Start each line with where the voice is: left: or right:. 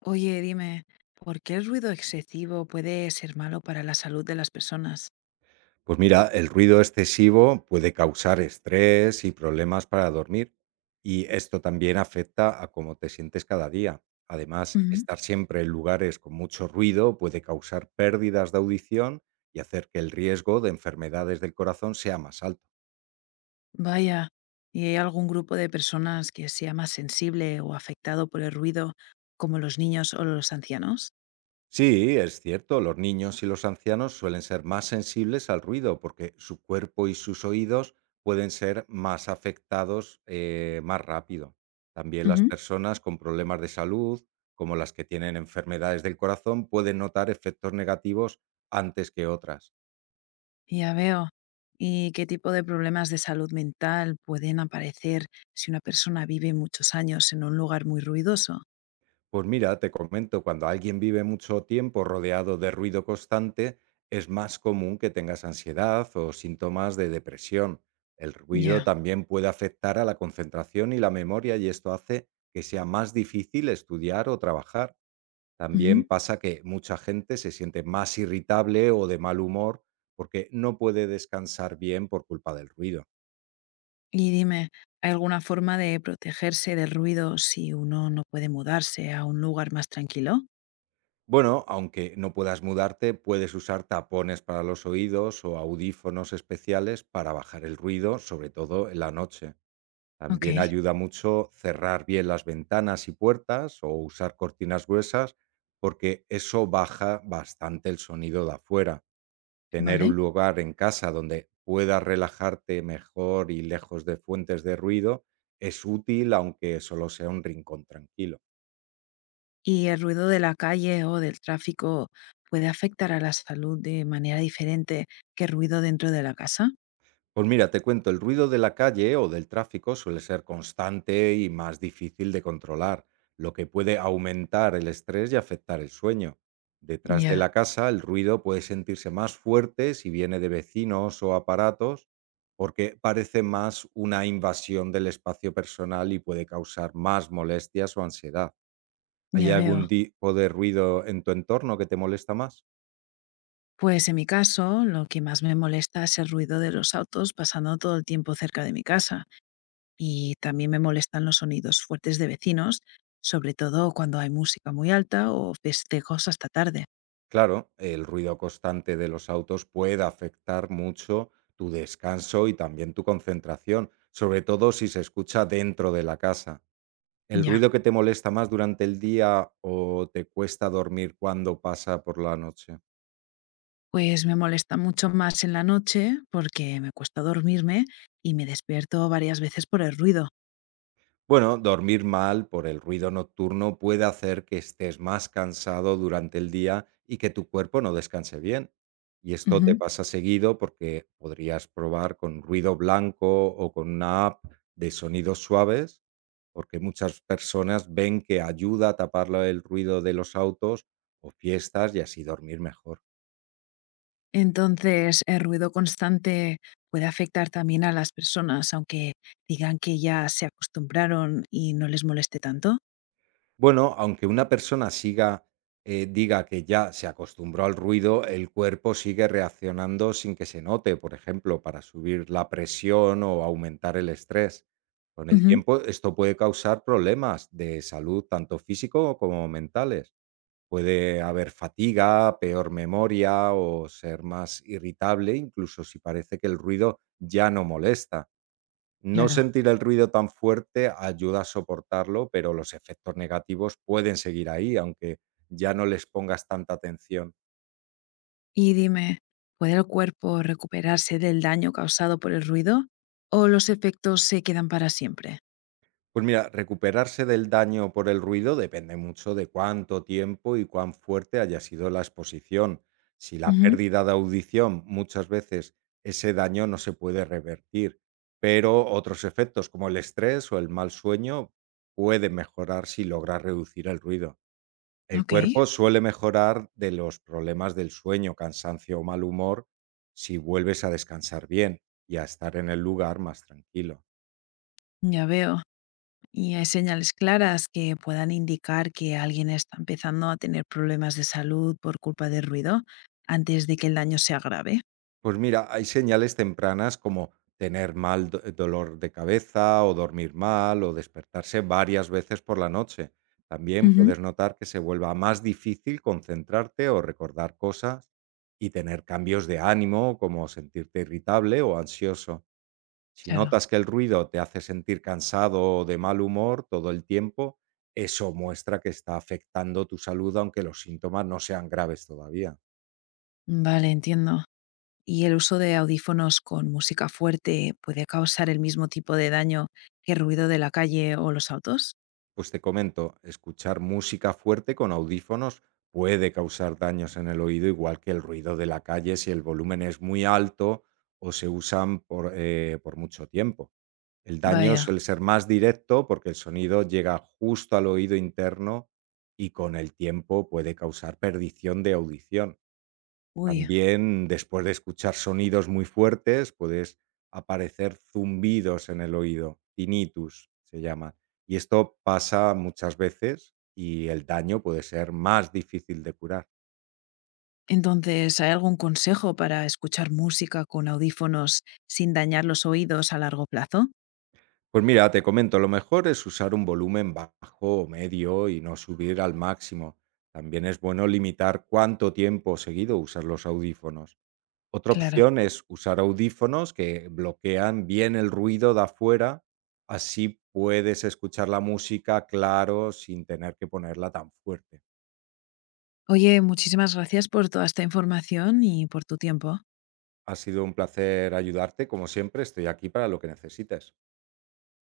left: Oye, dime, ¿por qué el ruido excesivo puede ser malo para la salud de las personas?
right: Pues mira, el ruido excesivo puede causar estrés y problemas para dormir, y esto también afecta a cómo te sientes cada día. Además,
left: Ujú.
right: estar siempre en lugares con mucho ruido puede causar pérdidas de audición y hacer que el riesgo de enfermedades del corazón sea más alto.
left: Vaya, ¿y hay algún grupo de personas que sea más sensible o afectado por el ruido, como los niños o los ancianos?
right: Sí, es cierto, los niños y los ancianos suelen ser más sensibles al ruido porque su cuerpo y sus oídos pueden ser más afectados más rápido. También las
left: Ujú.
right: personas con problemas de salud, como las que tienen enfermedades del corazón, pueden notar efectos negativos antes que otras.
left: Ya veo. ¿Y qué tipo de problemas de salud mental pueden aparecer si una persona vive muchos años en un lugar muy ruidoso?
right: Pues mira, te comento, cuando alguien vive mucho tiempo rodeado de ruido constante, es más común que tengas ansiedad o síntomas de depresión. El ruido
left: Ya.
right: también puede afectar a la concentración y la memoria, y esto hace que sea más difícil estudiar o trabajar. También
left: Ujú.
right: pasa que mucha gente se siente más irritable o de mal humor porque no puede descansar bien por culpa del ruido.
left: Y dime, ¿hay alguna forma de protegerse del ruido si uno no puede mudarse a un lugar más tranquilo?
right: Bueno, aunque no puedas mudarte, puedes usar tapones para los oídos o audífonos especiales para bajar el ruido, sobre todo en la noche. También
left: Okey,
right: ayuda mucho cerrar bien las ventanas y puertas o usar cortinas gruesas, porque eso baja bastante el sonido de afuera. Tener
left: vale.
right: un lugar en casa donde puedas relajarte mejor y lejos de fuentes de ruido es útil, aunque solo sea un rincón tranquilo.
left: ¿Y el ruido de la calle o del tráfico puede afectar a la salud de manera diferente que el ruido dentro de la casa?
right: Pues mira, te cuento, el ruido de la calle o del tráfico suele ser constante y más difícil de controlar, lo que puede aumentar el estrés y afectar el sueño. Detrás de
left: Ya,
right: la casa, el ruido puede sentirse más fuerte si viene de vecinos o aparatos, porque parece más una invasión del espacio personal y puede causar más molestias o ansiedad. ¿Hay
left: ya
right: algún
left: veo.
right: tipo de ruido en tu entorno que te molesta más?
left: Pues en mi caso, lo que más me molesta es el ruido de los autos pasando todo el tiempo cerca de mi casa, y también me molestan los sonidos fuertes de vecinos, sobre todo cuando hay música muy alta o festejos hasta tarde.
right: Claro, el ruido constante de los autos puede afectar mucho tu descanso y también tu concentración, sobre todo si se escucha dentro de la casa. ¿El
left: Ya,
right: ruido que te molesta más durante el día o te cuesta dormir cuando pasa por la noche?
left: pues me molesta mucho más en la noche porque me cuesta dormirme y me despierto varias veces por el ruido.
right: Bueno, dormir mal por el ruido nocturno puede hacer que estés más cansado durante el día y que tu cuerpo no descanse bien. Y esto te
left: Ujú.
right: pasa seguido, porque podrías probar con ruido blanco o con una app de sonidos suaves, porque muchas personas ven que ayuda a tapar el ruido de los autos o fiestas y así dormir mejor.
left: Entonces, el ruido constante puede afectar también a las personas, aunque digan que ya se acostumbraron y no les moleste tanto.
right: Bueno, aunque una persona siga, diga que ya se acostumbró al ruido, el cuerpo sigue reaccionando sin que se note, por ejemplo, para subir la presión o aumentar el estrés. Con el
left: Ujú,
right: tiempo, esto puede causar problemas de salud, tanto físico como mentales. Puede haber fatiga, peor memoria o ser más irritable, incluso si parece que el ruido ya no molesta. No
left: claro.
right: sentir el ruido tan fuerte ayuda a soportarlo, pero los efectos negativos pueden seguir ahí, aunque ya no les pongas tanta atención.
left: Y dime, ¿puede el cuerpo recuperarse del daño causado por el ruido o los efectos se quedan para siempre?
right: Pues mira, recuperarse del daño por el ruido depende mucho de cuánto tiempo y cuán fuerte haya sido la exposición. Si la
left: Ujú,
right: pérdida de audición, muchas veces ese daño no se puede revertir, pero otros efectos como el estrés o el mal sueño pueden mejorar si logras reducir el ruido. El
left: ok.
right: cuerpo suele mejorar de los problemas del sueño, cansancio o mal humor si vuelves a descansar bien y a estar en el lugar más tranquilo.
left: Ya veo. Y hay señales claras que puedan indicar que alguien está empezando a tener problemas de salud por culpa del ruido antes de que el daño sea grave.
right: Pues mira, hay señales tempranas como tener dolor de cabeza o dormir mal o despertarse varias veces por la noche. También
left: Ujú,
right: puedes notar que se vuelva más difícil concentrarte o recordar cosas y tener cambios de ánimo como sentirte irritable o ansioso. Si
left: claro.
right: notas que el ruido te hace sentir cansado o de mal humor todo el tiempo, eso muestra que está afectando tu salud, aunque los síntomas no sean graves todavía.
left: Vale, entiendo. ¿Y el uso de audífonos con música fuerte puede causar el mismo tipo de daño que el ruido de la calle o los autos?
right: Pues te comento, escuchar música fuerte con audífonos puede causar daños en el oído, igual que el ruido de la calle, si el volumen es muy alto o se usan por mucho tiempo. El daño
left: Vaya,
right: suele ser más directo porque el sonido llega justo al oído interno, y con el tiempo puede causar perdición de audición.
left: uy.
right: También, después de escuchar sonidos muy fuertes, puedes aparecer zumbidos en el oído, tinnitus se llama, y esto pasa muchas veces y el daño puede ser más difícil de curar.
left: Entonces, ¿hay algún consejo para escuchar música con audífonos sin dañar los oídos a largo plazo?
right: Pues mira, te comento, lo mejor es usar un volumen bajo o medio y no subir al máximo. También es bueno limitar cuánto tiempo seguido usas los audífonos. Otra
left: Claro.
right: opción es usar audífonos que bloquean bien el ruido de afuera, así puedes escuchar la música claro sin tener que ponerla tan fuerte.
left: Oye, muchísimas gracias por toda esta información y por tu tiempo.
right: Ha sido un placer ayudarte, como siempre, estoy aquí para lo que necesites.